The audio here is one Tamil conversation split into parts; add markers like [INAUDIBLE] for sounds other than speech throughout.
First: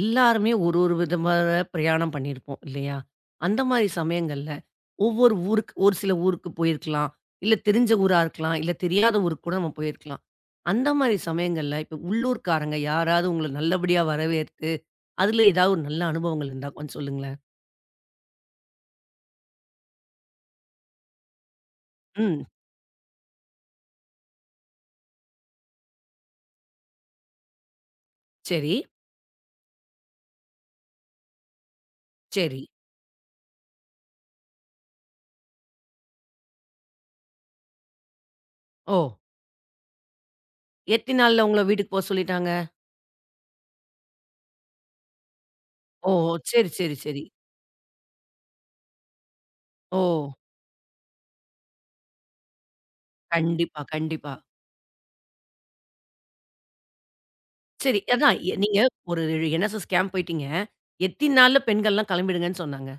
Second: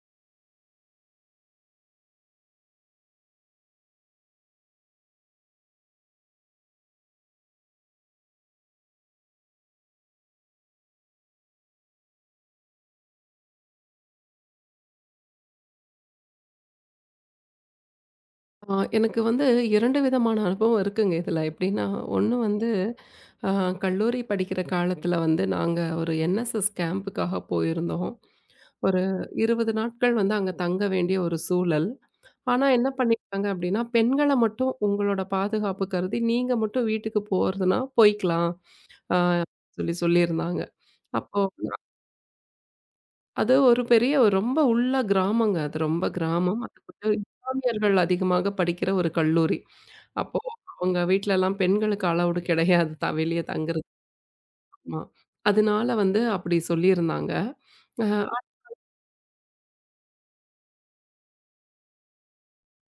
எல்லாருமே ஒரு ஒரு விதமான பிரயாணம் பண்ணியிருப்போம், இல்லையா? அந்த மாரி சமயங்கள்ல, ஒவ்வொரு ஊருக்கு ஒரு சில ஊருக்கு போயிருக்கலாம். இல்ல தெரிஞ்ச ஊரா இருக்கலாம். இல்ல தெரியாத ஊருக்கு கூட நம்ம போயிருக்கலாம். அந்த மாரி சமயங்கள்ல, இப்ப உள்ளூர்க்காரங்க யாராவது உங்கள நல்லபடியா வரவேற்று, அதுல ஏதாவது ஒரு நல்ல அனுபவங்கள் இருந்தா கொஞ்சம் சொல்லுங்களேன்? எனக்கு வந்து 2 விதமான அனுபவம் இருக்குங்க இதுல. எப்படின்னா, ஒண்ணு ம். வந்து அ கல்லூரி படிக்கிற காலத்துல வந்து நாங்க ஒரு என்எஸ்எஸ் கேம்புக்காக போயிருந்தோம். சரி, ஒரு 20 நாட்கள் வந்து அங்க தங்க வேண்டிய ஒரு சூழல். சரி. ஆனா என்ன பண்ணிட்டாங்க அப்படின்னா, பெண்கள மட்டும் உங்களோட பாதுகாப்பு கருதி நீங்க மட்டும் வீட்டுக்கு போறதுன்னா போய்க்கலாம். ஓ! ஆ சொல்லி சொல்லியிருந்தாங்க. எத்தினி அப்போ நாள்ல உங்கள வீட்டுக்கு போ சொல்லிட்டாங்க? அது ஒரு பெரிய ஒரு ரொம்ப உள்ள கிராமங்க. அது ரொம்ப ஓ! கிராமம். சரி, அது சரி, வந்து சரி. இஸ்லாமியர்கள் அதிகமாக படிக்கிற ஒரு கல்லூரி. ஓ! அப்போ அவங்க வீட்லலாம் பெண்களுக்கு அலவுடு கிடையாது தான் வெளிய கண்டிப்பா, தங்குறதுக்குமா. கண்டிப்பா. அதனால வந்து அப்படி சொல்லியிருந்தாங்க. சரி. அ அதான் நீங்க ஒரு என்எஸ்எஸ் கேம்ப் போயிட்டீங்க. எத்தினி நாள்ல பெண்கள்லாம் கிளம்பிடுங்கன்னு சொன்னாங்க?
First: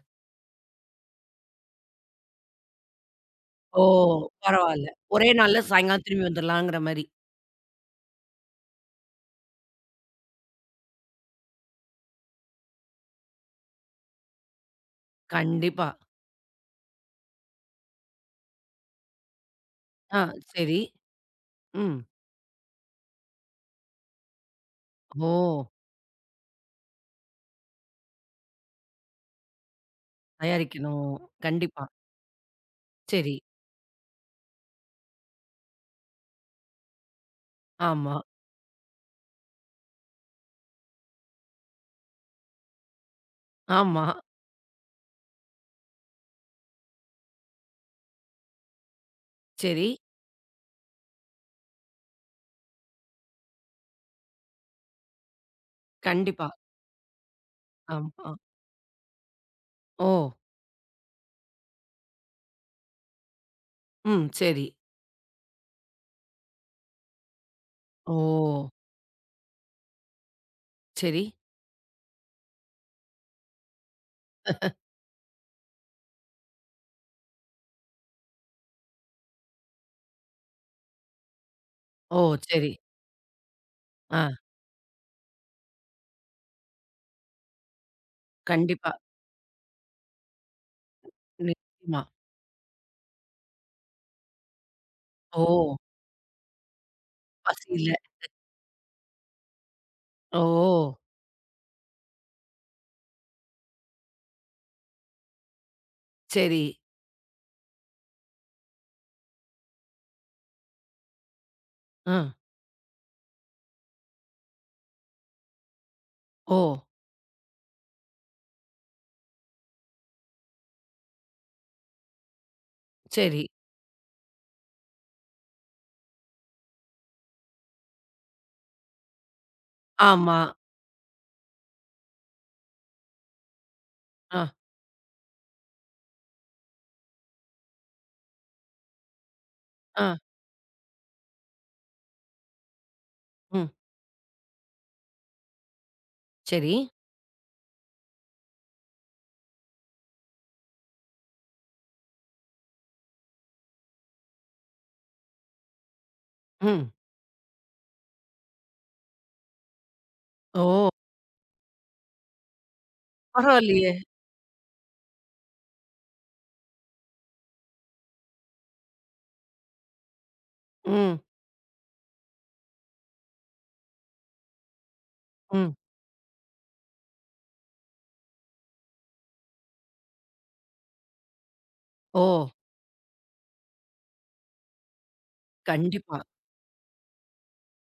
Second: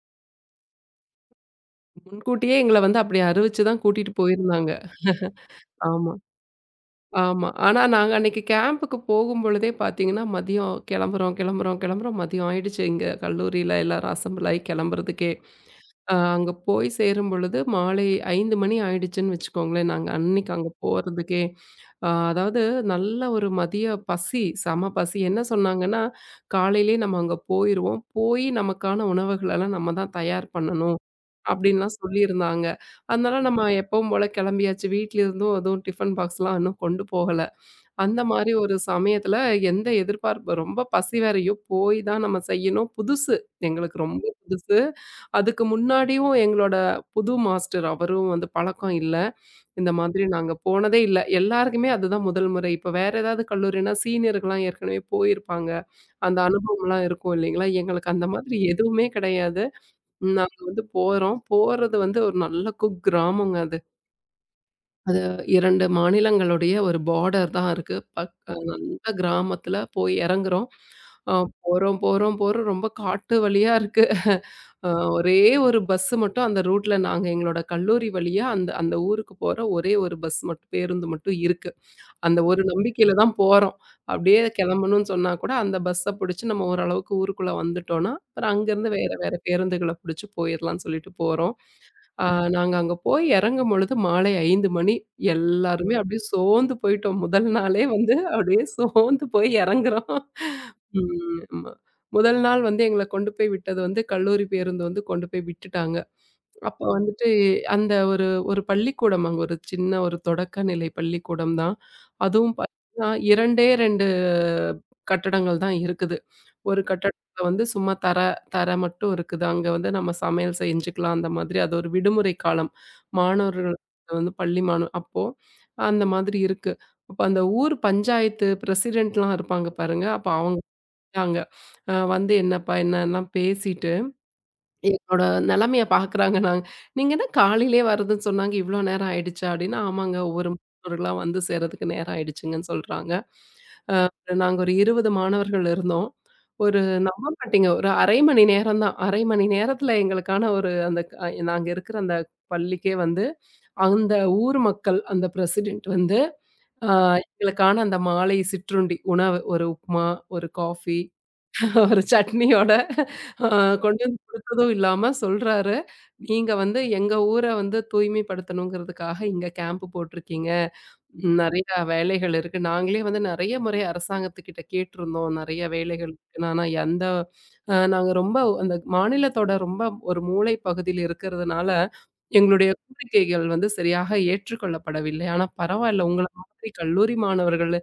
முன்கூட்டியே எங்கள வந்து அப்படி அறிவிச்சு தான் ஓ! கூட்டிட்டு போயிருந்தாங்க. பரவால்ல. ஒரே நாள்ல சாயங்காலம் ஆமா, திரும்பி வந்துரலாங்கிற மாரி. ஆமா. ஆனா நாங்க அன்னைக்கு கேம்புக்கு போகும்பொழுதே பார்த்தீங்கன்னா, மதியம் கிளம்புறோம், கிளம்புறோம், கிளம்புறோம் மதியம் ஆயிடுச்சு. இங்க கல்லூரியில எல்லாரும் அசெம்பிள் ஆயி கிளம்புறதுக்கே. கண்டிப்பா. அங்க போய் சேரும் பொழுது மாலை 5 மணி ஆயிடுச்சுன்னு வச்சுக்கோங்களேன். நாங்க ஆ. அன்னைக்கு அங்க சரி. போறதுக்கே. ம். அதாவது நல்ல ஒரு மதிய பசி, செம பசி. ஓ! என்ன சொன்னாங்கன்னா, "காலையிலேயே நம்ம அங்க போயிருவோம். போய் நமக்கான உணவுகளெல்லாம் நம்ம தான் தயார் பண்ணணும்." தயாரிக்கணும். கண்டிப்பா. அப்படின்லாம் சொல்லியிருந்தாங்க. சரி. அதனால நம்ம எப்பவும் போல கிளம்பியாச்சு. வீட்ல இருந்தும் எதுவும் டிஃபன் பாக்ஸ்லாம் இன்னும் கொண்டு போகல. ஆமா, அந்த மாரி ஒரு சமயத்துல எந்த எதிர்பார்ப்பு ரொம்ப பசி வேறயோ, போய் தான் நம்ம செய்யணும். புதுசு. எங்களுக்கு ஆமா. ரொம்ப புதுசு. அதுக்கு முன்னாடியும் எங்களோட புது மாஸ்டர் அவரும் வந்து பழக்கம் இல்ல. சரி. இந்த மாதிரி நாங்க போனதே இல்ல. எல்லாருக்குமே அதுதான் முதல் முறை. இப்ப வேற ஏதாவது கல்லூரினா சீனியர்கலாம் ஏற்கனவே போயிருப்பாங்க. அந்த கண்டிப்பா. அனுபவம்லாம் இருக்கும் இல்லைங்களா? எங்களுக்கு அந்த ஆமா. மாதிரி எதுவுமே கிடையாது. ஓ! நாங்க வந்து போறோம். போறது வந்து ஒரு நல்ல குக் கிராமங்க அது. ம். சரி. அது 2 மாநிலங்களுடைய ஒரு பார்டர் தான் இருக்கு. ஓ! பக் அ ஓ! நல்ல கிராமத்துல போய் இறங்குறோம். சரி. அ போறோம், போறோம், போறோம் ரொம்ப காட்டு வழியா இருக்கு. அ ஒரே ஒரு பஸ் மட்டும் அந்த ரூட்ல நாங்க எங்களோட கல்லூரி வழியா அந்த அந்த ஊருக்கு போற ஒரே ஒரு பஸ் மட்டும் பேருந்து மட்டும் இருக்கு. ஓ! அந்த ஒரு சரி. நம்பிக்கையில தான் போறோம். ஆ. அப்படியே கிளம்பணும்னு சொன்னா கூட அந்த பஸ்ஸ புடிச்சு நம்ம ஓரளவுக்கு ஊருக்குள்ள வந்துட்டோம்னா, அப்புறம் கண்டிப்பா. அங்கருந்து வேற வேற பேருந்துகள புடிச்சு போயிரலாம்னு சொல்லிட்டு போறோம். நிச்சயமா. ஆ நாங்க அங்க போய் இறங்கும் பொழுது மாலை 5 மணி. ஓ! எல்லாருமே அப்படியே சோர்ந்து போயிட்டோம். முதல் நாளே பசியில. வந்து அப்படியே சோர்ந்து போய் இறங்குறோம். ஓ! ம். ஆமா. முதல் நாள் வந்து எங்கள கொண்டு போய் விட்டது வந்து கல்லூரி பேருந்து வந்து கொண்டு போய் விட்டுட்டாங்க. சரி. அப்ப வந்துட்டு அந்த ஒரு ஒரு பள்ளிக்கூடம் அங்க ஒரு சின்ன ஒரு தொடக்கநிலை பள்ளிக்கூடம் தான். ஆ. அதுவும் பார்த்தீங்கன்னா 2டே 2 கட்டடங்கள் தான் இருக்குது. ஓ! ஒரு கட்டடத்துல வந்து சும்மா தரை தரை மட்டும் இருக்குது. அங்க வந்து நம்ம சமையல் செஞ்சுக்கலாம் அந்த மாதிரி. அது ஒரு விடுமுறை காலம். சரி. மாணவர்கள் வந்து பள்ளி மாணவ அப்போ அந்த மாதிரி இருக்கு. அப்ப அந்த ஊர் பஞ்சாயத்து பிரசிடென்ட்லாம் இருப்பாங்க பாருங்க. அப்ப ஆமா. அவங்க வந்தாங்க. வந்து என்னப்பா என்னலாம் பேசிட்டு அ, என்னோட நிலைமைய பார்க்குறாங்க நாங்க. "நீங்க என்ன காலையிலயே வரதுன்னு சொன்னாங்க. இவ்ளோ நேரம் ஆயிடுச்சா?" அப்டின்னா, அ, "ஆமாங்க. ஒரு மாணவர்களா வந்து சேர்றதுக்கு நேரம் ஆயிடுச்சுங்கன்னு" சொல்றாங்க. ம். நாங்க ஒரு 20 மாணவர்கள் இருந்தோம். சரி. ஒரு நம்ப மாட்டீங்க. ஒரு 1/2 மணி நேரம் தான். 1/2 மணி நேரத்துல எங்களுக்கான ஒரு அந்த நாங்க இருக்கிற அந்த பள்ளிக்கே வந்து, அந்த ஊர் மக்கள், அந்த பிரசிடென்ட் வந்து, அ ம். எங்களுக்கான அந்த மாலை சிற்றுண்டி உணவு, ஒரு உப்மா, ஒரு ஓ! காஃபி, [LAUGHS] ஒரு சட்னியோட அ பரவாயில்லையே! கொண்டு வந்து குடுத்ததும் இல்லாம சொல்றாரு, "நீங்க வந்து எங்க ஊர வந்து தூய்மைப்படுத்தணுங்கிறதுக்காக இங்க கேம்ப் போட்டிருக்கீங்க." ம், நெறையா வேலைகள் இருக்கு. நாங்களே வந்து நெறைய முறை அரசாங்கத்துக்கிட்ட கேட்டிருந்தோம். நெறைய ம். வேலைகள் இருக்குன்னு. ஆனா அந்த நாங்க ரொம்ப அந்த மாநிலத்தோட ரொம்ப ஒரு மூலை பகுதியில இருக்கிறதுனால, ஓ! எங்களுடைய கோரிக்கைகள் வந்து சரியாக ஏற்றுக்கொள்ளப்படவில்லை. ஆனா பரவாயில்ல கண்டிப்பா. உங்கள மாதிரி கல்லூரி மாணவர்கள்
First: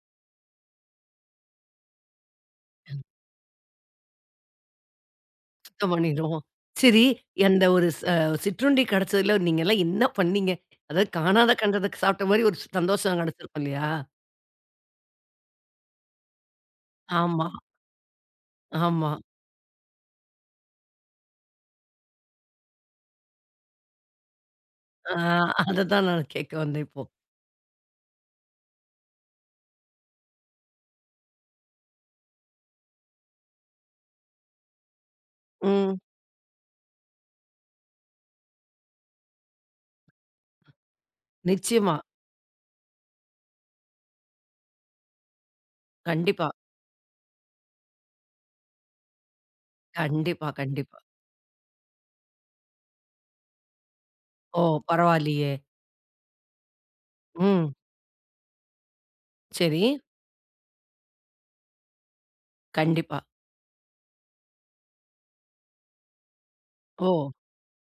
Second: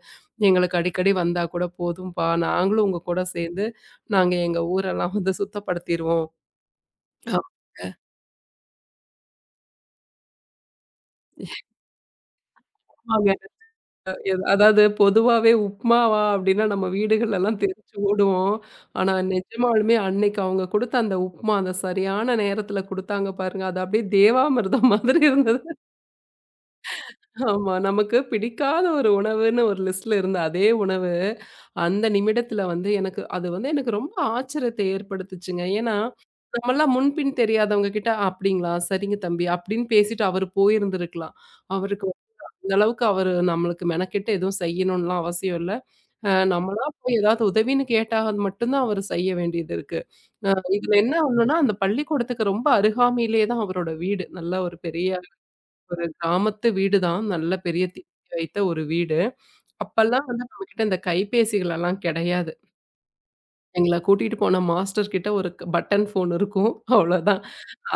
எங்களுக்கு அடிக்கடி வந்தா கூட போதும்பா, நாங்களும் உங்க கூட சேர்ந்து நாங்க எங்க ஊரெல்லாம் வந்து சுத்தம் சுத்தப்படுத்திருவோம். பண்ணிருவோம். சரி, அந்த ஒரு சிற்றுண்டி கிடைச்சதுல நீங்கலாம் என்ன பண்ணீங்க? அதாவது காணாத ஆமாங்க. கண்டதுக்கு சாப்பிட்ட மாரி ஒரு சந்தோஷம் கிடைச்சிருக்கும், இல்லையா? அதாவது பொதுவாவே உப்மாவா அப்டின்னா நம்ம ஆமா, வீடுகள்லலாம் தெரிச்சு ஓடுவோம். ஆமா. ஆனா நிஜமாலுமே அன்னைக்கு அவங்க குடுத்த அந்த உப்மா, அந்த சரியான நேரத்துல குடுத்தாங்க பாருங்க. அது அப்டியே தேவாமிர்தம் ஆ, மாதிரி இருந்தது. அததான் நான் கேட்க வந்தேன் இப்போ. ஆமா. நமக்கு பிடிக்காத ஒரு உணவுன்னு ஒரு லிஸ்ட்ல இருந்த அதே உணவு, அந்த நிமிடத்துல வந்து எனக்கு அது வந்து எனக்கு ரொம்ப ஆச்சரியத்தை ஏற்படுத்துச்சுங்க. ஏன்னா, ம். நம்மலாம் முன்பின் தெரியாதவங்க கிட்ட "அப்டிங்களா? சரிங்க தம்பி" அப்டின்னு பேசிட்டு அவரு போயிருந்திருக்கலாம். நிச்சயமா. அவருக்கு அந்த அளவுக்கு அவரு நம்மளுக்கு மெனக்கெட்டு எதுவும் செய்யணும்லாம் அவசியம் இல்ல. கண்டிப்பா, நம்மளா போய் ஏதாவது உதவின்னு கேட்டா அது மட்டும் தான் அவரு செய்ய வேண்டியது இருக்கு. கண்டிப்பா, அ இதுல கண்டிப்பா. என்ன ஒண்ணுன்னா, அந்த பள்ளிக்கூடத்துக்கு ரொம்ப அருகாமையிலேயே தான் அவரோட வீடு. நல்ல ஓ! ஒரு பெரிய பரவாயில்லையே! ஒரு கிராமத்து வீடு தான். நல்ல ம். பெரிய திண்ணை வைத்த ஒரு வீடு. சரி. அப்பல்லாம் வந்து நம்மகிட்ட இந்த கைபேசிகள் எல்லாம் கிடையாது. கண்டிப்பா. எங்கள கூட்டிட்டு போன மாஸ்டர் கிட்ட ஒரு பட்டன் ஃபோன் இருக்கும். ஓ! அவ்வளோதான்.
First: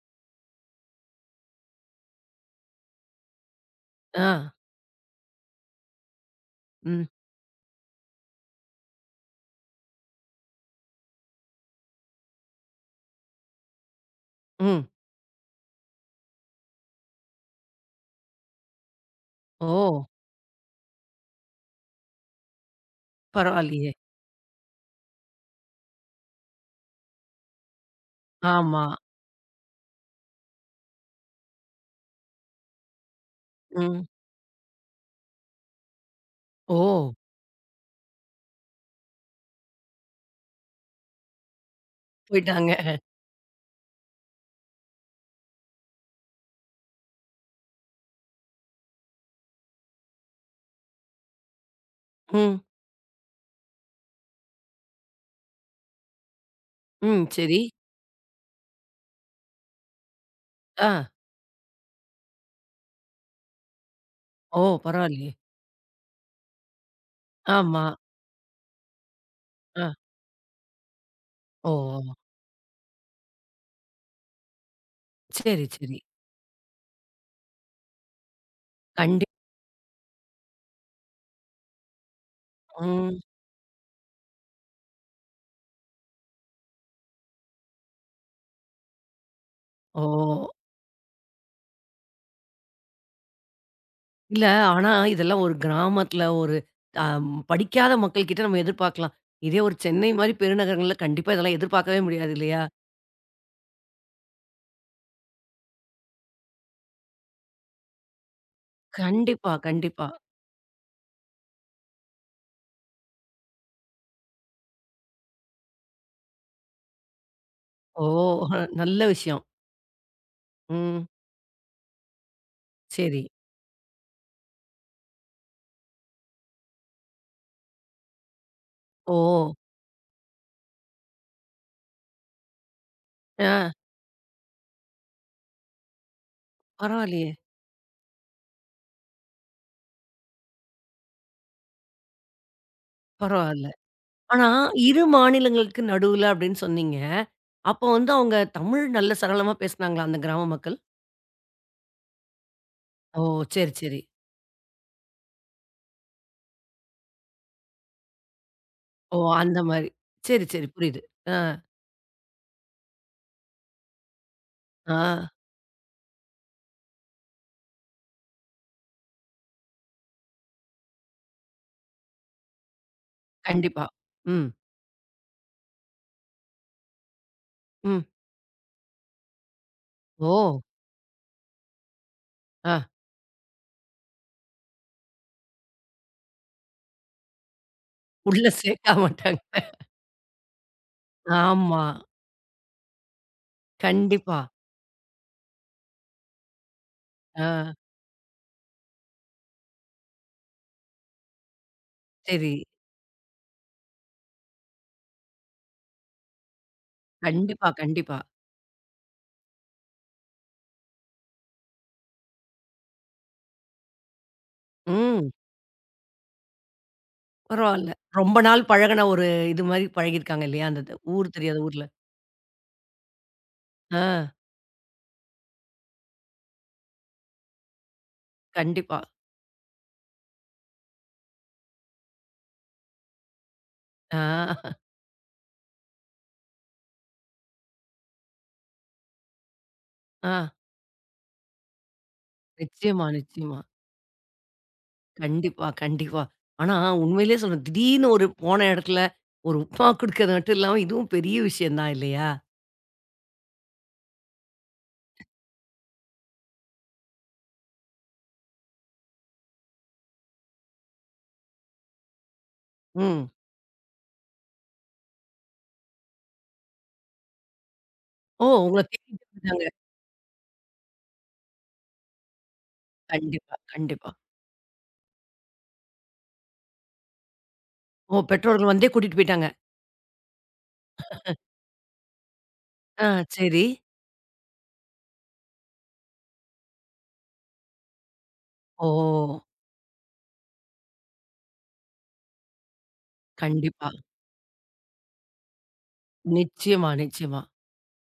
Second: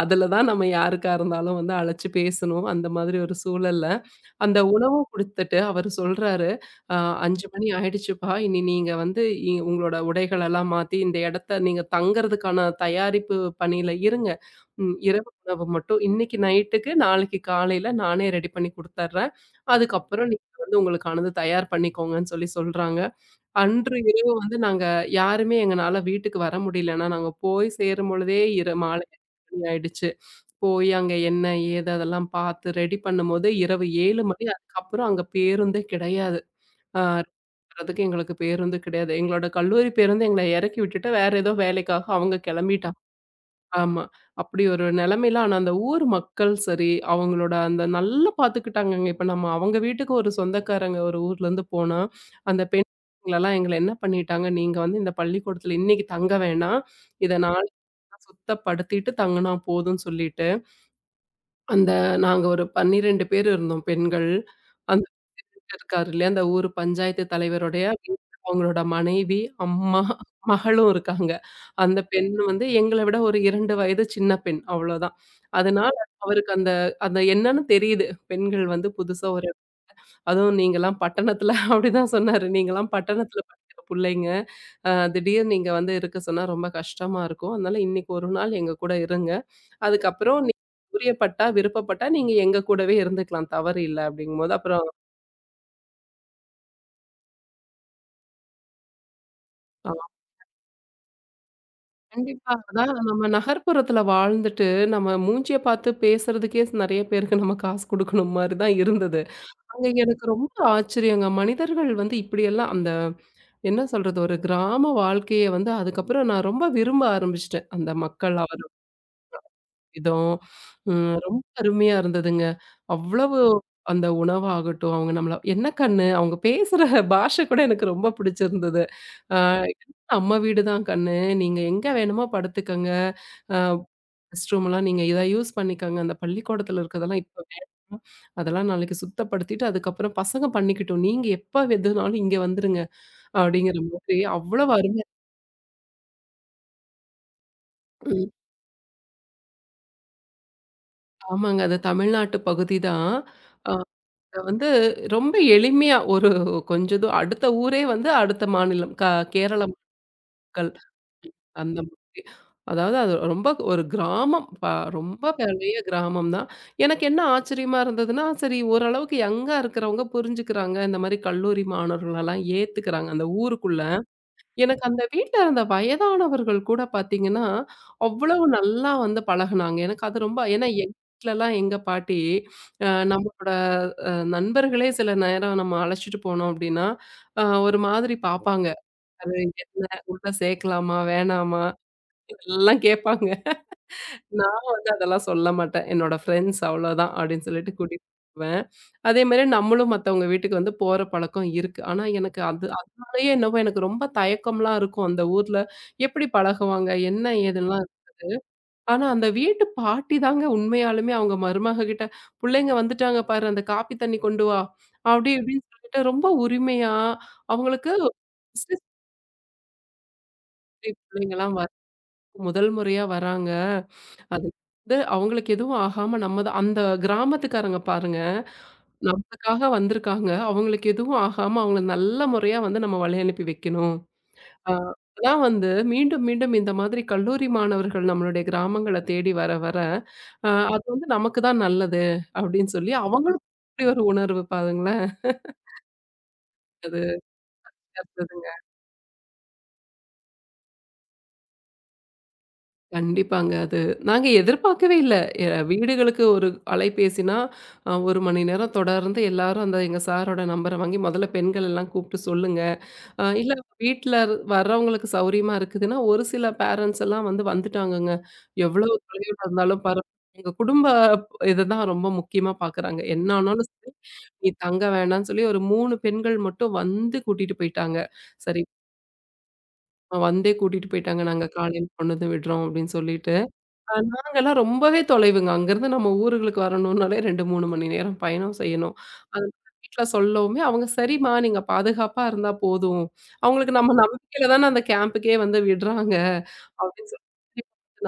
அதுல தான் நம்ம யாருக்கா இருந்தாலும் வந்து அழைச்சு பேசணும். அந்த மாதிரி ஒரு சூழல்ல ஆ. அந்த உணவும் குடுத்துட்டு அவரு சொல்றாரு, "அ ம், 5 மணி ஆயிடுச்சுப்பா. இனி நீங்க வந்து உங்களோட உடைகளெல்லாம் மாத்தி இந்த இடத்த நீங்க தங்கறதுக்கான தயாரிப்பு பணியில இருங்க. ம். இரவு உணவு மட்டும் இன்னைக்கு நைட்டுக்கு, நாளைக்கு காலையில நானே ரெடி பண்ணி குடுத்தர்றேன். ஓ! அதுக்கப்புறம் நீங்க வந்து உங்களுக்கானது தயார் பண்ணிக்கோங்கன்னு" சொல்லி சொல்றாங்க. பரவாயில்லையே! அன்று இரவு வந்து நாங்க யாருமே எங்கனால வீட்டுக்கு வர முடியலன்னா, நாங்க போய் சேரும் பொழுதே ஆமா. மாலை 8 மணி ஆயிடுச்சு. போய் அங்க என்ன, ஏது அதெல்லாம் பார்த்து ரெடி பண்ணும்போது இரவு ம். 7 மணி. அதுக்கப்புறம் அங்க பேருந்தே கிடையாது. ஓ! ஆ இருக்கிறதுக்கு எங்களுக்கு பேருந்து கிடையாது. எங்களோட கல்லூரி பேருந்து எங்கள இறக்கி விட்டுட்டு வேற ஏதோ வேலைக்காக அவங்க போயிட்டாங்க. கிளம்பிட்டாங்க. ஆமா. அப்படி ஒரு நிலைமையில ஆனா அந்த ஊர் மக்கள் சரி, அவங்களோட அந்த நல்லா பார்த்துக்கிட்டாங்கங்க. இப்ப நம்ம அவங்க வீட்டுக்கு ஒரு சொந்தக்காரங்க ஒரு ஊர்லேருந்து போனா, ம். அந்த பெண்களலாம் எங்கள என்ன பண்ணிட்டாங்க, "நீங்க வந்து இந்த பள்ளிக்கூடத்துல இன்னைக்கு தங்க வேணாம். ம். இத சரி. நாளைக்கு சுத்தப்படுத்திட்டு தங்குனா போதும்ன்னு" சொல்லிட்டு, ஆ. அந்த நாங்க ஒரு 12 பேர் இருந்தோம் பெண்கள். ஓ! அந்த பரவாயில்லையே! இருக்காரு இல்லையா? அந்த ஊர் பஞ்சாயத்து தலைவருடைய ஆமா. வீட்ல அவங்களோட மனைவி, ஆ. அம்மா, மகளும் இருக்காங்க. ஓ! அந்த பெண் வந்து எங்கள விட ஒரு 2 வயது சின்ன பெண் அவ்வளோதான். சரி, அதனால சரி. அவருக்கு அந்த அந்த என்னன்னு தெரியுது. பெண்கள் வந்து புதுசா கண்டிப் ஒரு அதுவும் நீங்கலாம் பட்டணத்துல [LAUGHS] அப்படிதான் சொன்னாரு. நீங்கலாம் ம். பட்டணத்துல படிக்கிற புள்ளைங்க. திடீர்னு நீங்க வந்து இருக்க சொன்னா ரொம்ப கஷ்டமா இருக்கும். அதனால இன்னைக்கு ஒரு நாள் எங்க கூட இருங்க. ஓ! அதுக்கப்புறம் புரியப்பட்டா, விருப்பப்பட்டா நீங்க எங்க கூடவே இருந்துக்கலாம். தவறு இல்ல இல்ல, அப்படிங்கும்போது அப்புறம் ஆனா இதெல்லாம் ஒரு கிராமத்துல ஒரு அ படிக்காத மக்கள் கிட்ட நம்ம எதிர்பார்க்கலாம். இதே ஒரு சென்னை மாரி பெருநகரங்கள்ல கண்டிப்பா இதெல்லாம் எதிர்பார்க்கவே முடியாது, கண்டிப்பா. இல்லையா? அதான் நம்ம நகர்ப்புறத்துல வாழ்ந்துட்டு, நம்ம மூஞ்சிய பார்த்து பேசுறதுக்கே நெறைய பேருக்கு நம்ம காசு குடுக்கணும் மாரி தான் இருந்தது. கண்டிப்பா, அங்க கண்டிப்பா. எனக்கு ரொம்ப ஆச்சரியங்க. மனிதர்கள் வந்து இப்படியெல்லாம் அந்த என்ன சொல்றது? ஒரு கிராம வாழ்க்கைய வந்து அதுக்கப்புறம் நான் ரொம்ப விரும்ப ஆரம்பிச்சுட்டேன். அந்த ஓ! மக்கள் அவர் நல்ல விஷயம். விதம், ம். ரொம்ப அருமையா இருந்ததுங்க. சரி. அவ்வளவு அந்த உணவாகட்டும், அவங்க நம்மள என்ன கண்ணு, அவங்க பேசுற பாஷை கூட எனக்கு ரொம்ப பிடிச்சிருந்தது. ஓ! அ "அம்மா வீடு தான் கண்ணு. நீங்க எங்க வேணுமோ படுத்துக்கங்க. ஆ. அ ரெஸ்ட் ரூம்லாம் நீங்க இத யூஸ் பண்ணிக்கங்க. அந்த பள்ளிக்கூடத்துல இருக்கிறதெல்லாம் பரவாயில்லையே! இப்ப வேண்டாம். அதெல்லாம் நாளைக்கு சுத்தப்படுத்திட்டு, அதுக்கப்புறம் பசங்க பண்ணிக்கிட்டும். நீங்க எப்ப எதுனாலும் இங்க வந்துருங்க." பரவால்ல. அப்படிங்கிற மாதிரி ஆனா, அவ்வளவு 2 அருமையா மாநிலங்களுக்கு நடுவுல அப்படின்னு சொன்னீங்க. அப்போ வந்து ம். அவங்க தமிழ் நல்ல சரளமா பேசுனாங்களா அந்த கிராம மக்கள்? ஆமாங்க. அது தமிழ்நாட்டு பகுதி தான். ஓ! அ சரி, சரி. இத வந்து ரொம்ப எளிமையா ஒரு கொஞ்ச தூ அடுத்த ஊரே வந்து அடுத்த மாநிலம். ஓ! அந்த கேரள மாரி. சரி, சரி. மக்கள் புரியுது. ஆ, அந்த மாதிரி. அதாவது அது ரொம்ப ஒரு கிராமம். ஆ. ரொம்ப பெரிய கிராமம் தான். எனக்கு என்ன ஆச்சரியமா இருந்ததுன்னா, சரி ஓரளவுக்கு யங்கா இருக்கிறவங்க புரிஞ்சுக்கிறாங்க. இந்த மாரி கல்லூரி மாணவர்களெல்லாம் ஏத்துக்கிறாங்க அந்த ஊருக்குள்ள. கண்டிப்பா. ம், எனக்கு அந்த வீட்ல இருந்த வயதானவர்கள் கூட பார்த்தீங்கன்னா, ம். அவ்வளவு நல்லா வந்து பழகுனாங்க. எனக்கு அது ரொம்ப ஓ! ஏன்னா எங்க வீட்லலாம் எங்க பாட்டி, ஆ. அ நம்மளோட நண்பர்களே சில நேரம் நம்ம அழைச்சிட்டு போனோம் அப்டின்னா, ஒரு மாதிரி உள்ள பார்ப்பாங்க. சேர்க்க அது மாட்டாங்க. என்ன உள்ள சேர்க்கலாமா? வேணாமா? ஆமா. எல்லாம் கேட்பாங்க. கண்டிப்பா. நான் வந்து அதெல்லாம் சொல்ல மாட்டேன். என்னோட ஃப்ரெண்ட்ஸ் அவ்வளோதான் அப்படின்னு ஆ. சொல்லிட்டு கூட்டிட்டு போவேன். அதேமாரி நம்மளும் மத்தவங்க வீட்டுக்கு வந்து போற பழக்கம் இருக்கு. ஆனா எனக்கு சரி. அது அதனாலயே என்னவோ எனக்கு ரொம்ப தயக்கம்லாம் இருக்கும். அந்த ஊர்ல எப்படி பழகுவாங்க? என்ன கண்டிப்பா, ஏதுன்லாம். கண்டிப்பா. ஆனா அந்த வீட்டு பாட்டி தாங்க உண்மையாலுமே அவங்க மருமக கிட்ட, "புள்ளைங்க வந்துட்டாங்க பாரு, அந்த காப்பி தண்ணி கொண்டு வா" அப்படி ம். இப்படின்னு சொல்லிட்டு ரொம்ப உரிமையா பரவால்ல. அவங்களுக்கு ரொம்ப நாள் பிசினஸ் பழகுன ஒரு இது மாரி பழகியிருக்காங்க, இல்லையா? அந்த ஊர் புள்ளைங்கலாம் தெரியாத வர ஊர்ல. முதல் முறையா வராங்க. ஆ. அது வந்து அவங்களுக்கு எதுவும் ஆகாம நம்ம தான் அந்த கிராமத்துக்காரங்க பாருங்க, கண்டிப்பா. நமக்காக வந்திருக்காங்க. அவங்களுக்கு எதுவும் ஆகாம அவங்கள நல்ல முறையா வந்து நம்ம வழி அனுப்பி வைக்கணும். ஆ, அ அதான் வந்து மீண்டும், மீண்டும் இந்த மாதிரி கல்லூரி மாணவர்கள் நம்மளுடைய கிராமங்கள தேடி வர, வர ஆ. அது வந்து நமக்கு தான் நல்லது அப்படின்னு சொல்லி நிச்சயமா, அவங்களும் நிச்சயமா. இப்படி ஒரு உணர்வு பாருங்களேன். கண்டிப்பா, கண்டிப்பா. ஆனா உண்மையிலேயே சொல்றேன். திடீர்னு அது ஒரு போன இடத்துல ஒரு உப்புமா குடுக்கறது மட்டும் இல்லாம, இதுவும் பெரிய விஷயம் தான், இல்லையா? கண்டிப்பாங்க. அது நாங்க எதிர்பார்க்கவே இல்ல. எ வீடுகளுக்கு ஒரு அலைபேசினா, 1 மணி நேரம் தொடர்ந்து எல்லாரும் அந்த எங்க சாரோட நம்பர வாங்கி முதல்ல பெண்கள் எல்லாம் கூப்பிட்டு சொல்லுங்க. ம். இல்ல வீட்ல வர்றவங்களுக்கு சௌரியமா இருக்குதுன்னா, ஒரு சில பேரண்ட்ஸ் எல்லாம் வந்து வந்துட்டாங்கங்க. ஓ! உங்கள எவ்வளோ தேடிட்டு தொலைவுல வந்துட்டாங்க. இருந்தாலும் பரவால்ல. எங்க குடும்ப இதுதான் ரொம்ப முக்கியமா பார்க்குறாங்க. என்ன கண்டிப்பா, ஆனாலும் சரி, கண்டிப்பா. நீ தங்க வேணான்னு சொல்லி ஒரு 3 பெண்கள் மட்டும் வந்து கூட்டிட்டு போயிட்டாங்க. ஓ! சரி பெற்றோர்கள் வந்தே கூட்டிட்டு போயிட்டாங்க. வந்தே கூட்டிட்டு போயிட்டாங்க. நாங்க காலையில கொண்டு வந்து விடுறோம் அப்படின்னு ஆ, சொல்லிட்டு. சரி. நாங்கலாம் ரொம்பவே தொலைவுங்க. அங்கருந்து நம்ம ஊர்களுக்கு வரணும்னாலே 2, 3 மணி நேரம் பயணம் ஓ! செய்யணும். அதனால வீட்ல சொல்லவுமே அவங்க சரிம்மா நீங்க பாதுகாப்பா இருந்தா போதும். அவங்களுக்கு கண்டிப்பா. நம்ம நம்பிக்கையில தானே அந்த கேம்புக்கே வந்து விடுறாங்க. நிச்சயமா, அப்படின்னு சொல்லிட்டு நிச்சயமா.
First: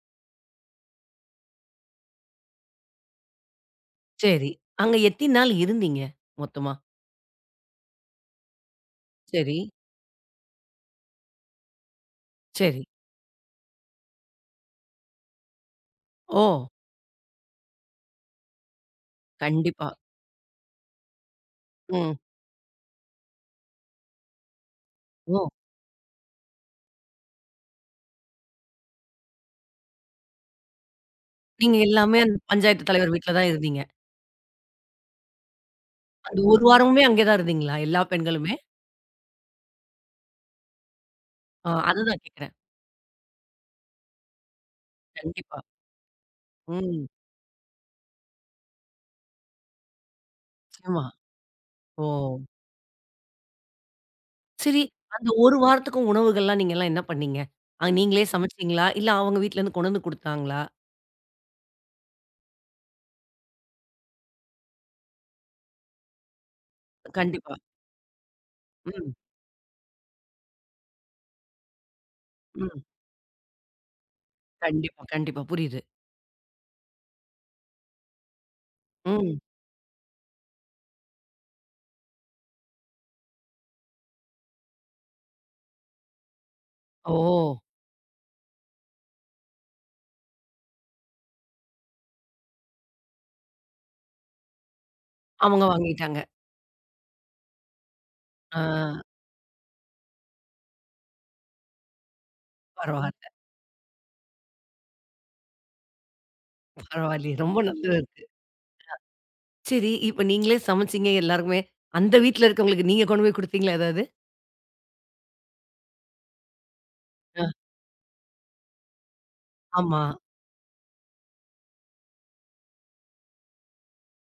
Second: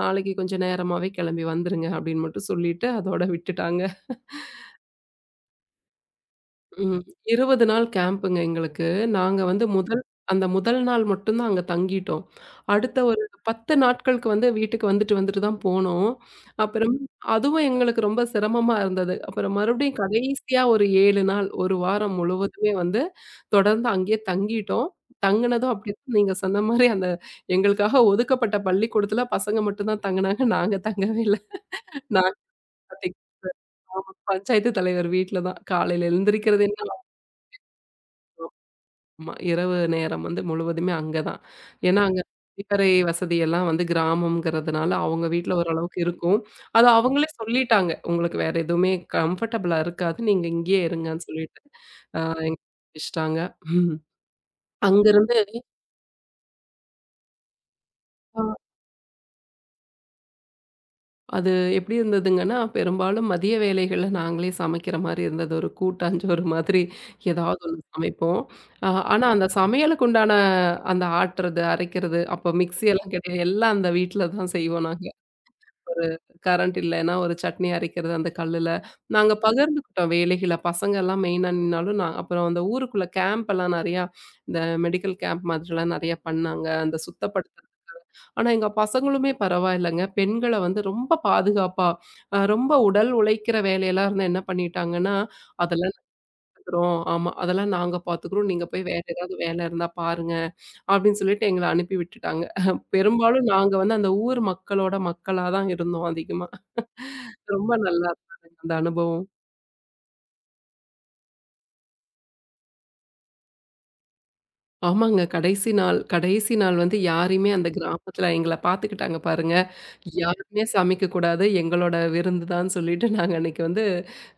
நாளைக்கு கொஞ்சம் நேரமாவே கிளம்பி வந்துருங்க அப்படின்னு மட்டும் சொல்லிட்டு அதோட விட்டுட்டாங்க. சரி. அங்க எத்தின நாள் இருந்தீங்க மொத்தமா? ம். 20 நாள் கேம்புங்க எங்களுக்கு. நாங்க சரி, வந்து முதல் அந்த முதல் நாள் மட்டும் தான் அங்க தங்கிட்டோம். சரி. அடுத்த ஒரு 10 நாட்களுக்கு வந்து வீட்டுக்கு வந்துட்டு வந்துட்டு தான் போனோம். ஓ! அப்புறம் அதுவும் எங்களுக்கு ரொம்ப சிரமமா இருந்தது. அப்புறம் கண்டிப்பா. மறுபடியும் கடைசியா ஒரு 7 நாள், 1 ம். வாரம் முழுவதுமே வந்து தொடர்ந்து அங்கேயே தங்கிட்டோம். ஓ! தங்குனதும் அப்படிதான் நீங்க சொன்ன மாரி அந்த எங்களுக்காக ஒதுக்கப்பட்ட பள்ளிக்கூடத்துல பசங்க மட்டும் தான் தங்குனாங்க. நாங்க தங்கவே இல்ல. நீங்க எல்லாமே நாங்க அந்த பஞ்சாயத்து தலைவர் வீட்ல தான் இருந்தீங்க. பஞ்சாயத்து தலைவர் வீட்ல தான். காலையில அந்த எழுந்திரிக்கிறது ஒரு என்ன வாரமுமே அங்கே தான் இருந்தீங்களா? எல்லா பெண்களுமே? ஆமா. இரவு நேரம் வந்து முழுவதுமே அங்க தான். ஆ, ஏன்னா, ம். அங்க அதுதான் கேட்கிறேன். கழிப்பறை வசதியெல்லாம் வந்து கிராமம்ங்கிறதுனால, அவங்க வீட்ல கண்டிப்பா. ஓரளவுக்கு இருக்கும். அது ம். அவங்களே சொல்லிட்டாங்க. உங்களுக்கு வேற எதுவுமே கம்ஃபர்டபுளா இருக்காது. நீங்க இங்கேயே நிச்சயமா. இருங்கன்னு சொல்லிட்டு, ஓ! அ எங்கள அனுப்பிச்சுட்டாங்க. சரி, அந்த அங்கிருந்து ஒரு வாரத்துக்கும் உணவுகள்லாம் நீங்கலாம் என்ன பண்ணீங்க? நீங்களே சமைச்சீங்களா? இல்ல அவங்க வீட்லருந்து கொண்டு வந்து குடுத்தாங்களா? அது எப்படி இருந்ததுங்கன்னா, பெரும்பாலும் மதிய வேளைகள்ல நாங்களே சமைக்கிற மாரி இருந்தது. ஒரு கூட்டாஞ்சோறு மாதிரி கண்டிப்பா. ஏதாவது ஒண்ணு சமைப்போம். ம், ஆனா அந்த சமையலுக்கு உண்டான அந்த ஆட்டுறது, அரைக்கிறது அப்போ ம். மிக்ஸி எல்லாம் கிடையாது. எல்லாம் அந்த வீட்ல தான் செய்வோம் கண்டிப்பா, நாங்க. கண்டிப்பா. புரியுது. ஒரு கரண்ட் இல்லைன்னா ஒரு சட்னி அரைக்கிறது அந்த கல்லுல. நாங்க ம். பகிர்ந்துக்கிட்டோம் வேலைகள. பசங்கலாம் மெயினா நின்னாலும் நான் அப்புறம் அந்த ஊருக்குள்ள கேம்ப் எல்லாம் நெறையா இந்த மெடிக்கல் கேம்ப் மாதிரிலாம் நெறையா பண்ணாங்க. அந்த ஓ! சுத்தப்படுத்த ஆனா, எங்க பசங்களுமே பரவாயில்லங்க. பெண்கள வந்து ரொம்ப பாதுகாப்பா, ரொம்ப உடல் உழைக்கிற வேலையெல்லாம் இருந்தா என்ன பண்ணிட்டாங்கன்னா, அவங்க "அதெல்லாம் வாங்கிட்டாங்க. நடக்குறோம். ஆமா, அதெல்லாம் நாங்க பாத்துக்குறோம். ஆ, நீங்க போய் வேற ஏதாவது வேலை இருந்தா பாருங்க." அப்படின்னு சொல்லிட்டு எங்கள அனுப்பி விட்டுட்டாங்க. பரவால்ல, பெரும்பாலும் நாங்க வந்து அந்த ஊர் மக்களோட மக்களா தான் இருந்தோம் அதிகமா. பரவாயில்லயே! ரொம்ப ரொம்ப நல்லா நல்லா இருக்கு. இருந்ததுங்க அந்த அனுபவம். சரி, இப்ப நீங்களே சமைச்சீங்க எல்லாருக்குமே. அந்த வீட்ல இருக்கவங்களுக்கு நீங்க கொண்டு போய் குடுத்தீங்களா ஏதாவது? ஆமாங்க. கடைசி நாள் வந்து அ யாரையுமே அந்த கிராமத்துல எங்கள பாத்துக்கிட்டாங்க பாருங்க. ஆமா. யாருமே சமைக்கக்கூடாது. எங்களோட விருந்து தான் சொல்லிட்டு நாங்க அன்னைக்கு வந்து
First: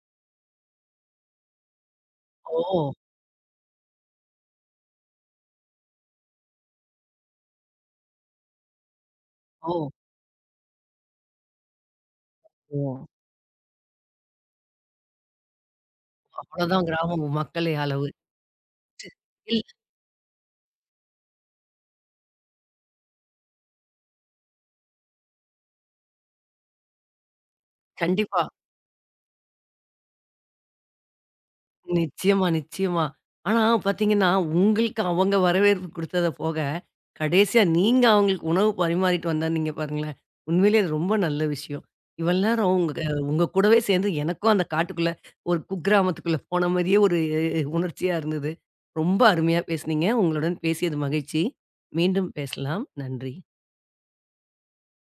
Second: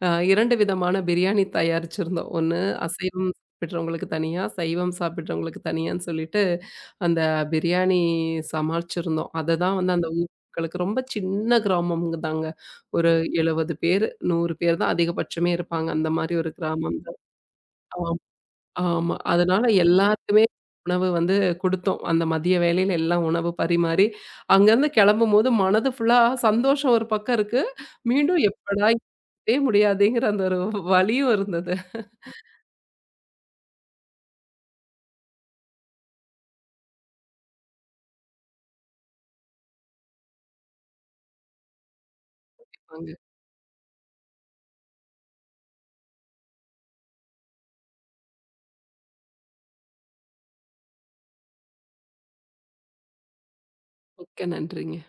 2 விதமான பிரியாணி தயாரிச்சிருந்தோம். ஒண்ணு ஓ! அசைவம் சாப்பிடுறவங்களுக்கு தனியா, சைவம் சாப்பிடுறவங்களுக்கு தனியான்னு சொல்லிட்டு, அந்த பிரியாணி சமாளிச்சிருந்தோம். ஓ! அததான் வந்து அந்த ஊர் மக்களுக்கு ரொம்ப சின்ன கிராமம்ங்க தாங்க. ஓ! ஒரு 70 பேரு, 100 பேர் தான் அதிகபட்சமே இருப்பாங்க. அந்த மாரி ஒரு அவ்வளோதான் கிராமம் தான். கிராமம் மக்களே அளவு. ஆமா. ஆமா. அதனால இல் எல்லாருக்குமே உணவு வந்து குடுத்தோம். அந்த மதிய வேளையில எல்லாம் உணவு பரிமாறி, அங்கருந்து கெளம்பும்போது மனது ஃபுல்லா சந்தோஷம் ஒரு பக்கம் இருக்கு. மீண்டும் கண்டிப்பா. எப்படா இதே முடியாதுங்கிற அந்த ஒரு வலியும் இருந்தது. நிச்சயமா, நிச்சயமா. ஆனா பார்த்தீங்கன்னா, உங்களுக்கு அவங்க வரவேற்பு குடுத்தத போக, கடைசியா நீங்க அவங்களுக்கு உணவு பரிமாறிட்டு வந்தன்னீங்க பாருங்களேன். உண்மையிலேயே அது ரொம்ப நல்ல விஷயம். இவ்வளவு நேரம் அங்க. உங்க கூடவே சேர்ந்து எனக்கும் அந்த காட்டுக்குள்ள ஒரு குக்கிராமத்துக்குள்ள போன மாரியே ஒரு உணர்ச்சியா இருந்தது. ரொம்ப அருமையா பேசுனீங்க. உங்களுடன் பேசியது மகிழ்ச்சி. மீண்டும் பேசலாம். நன்றி. மிக்க நன்றிங்க.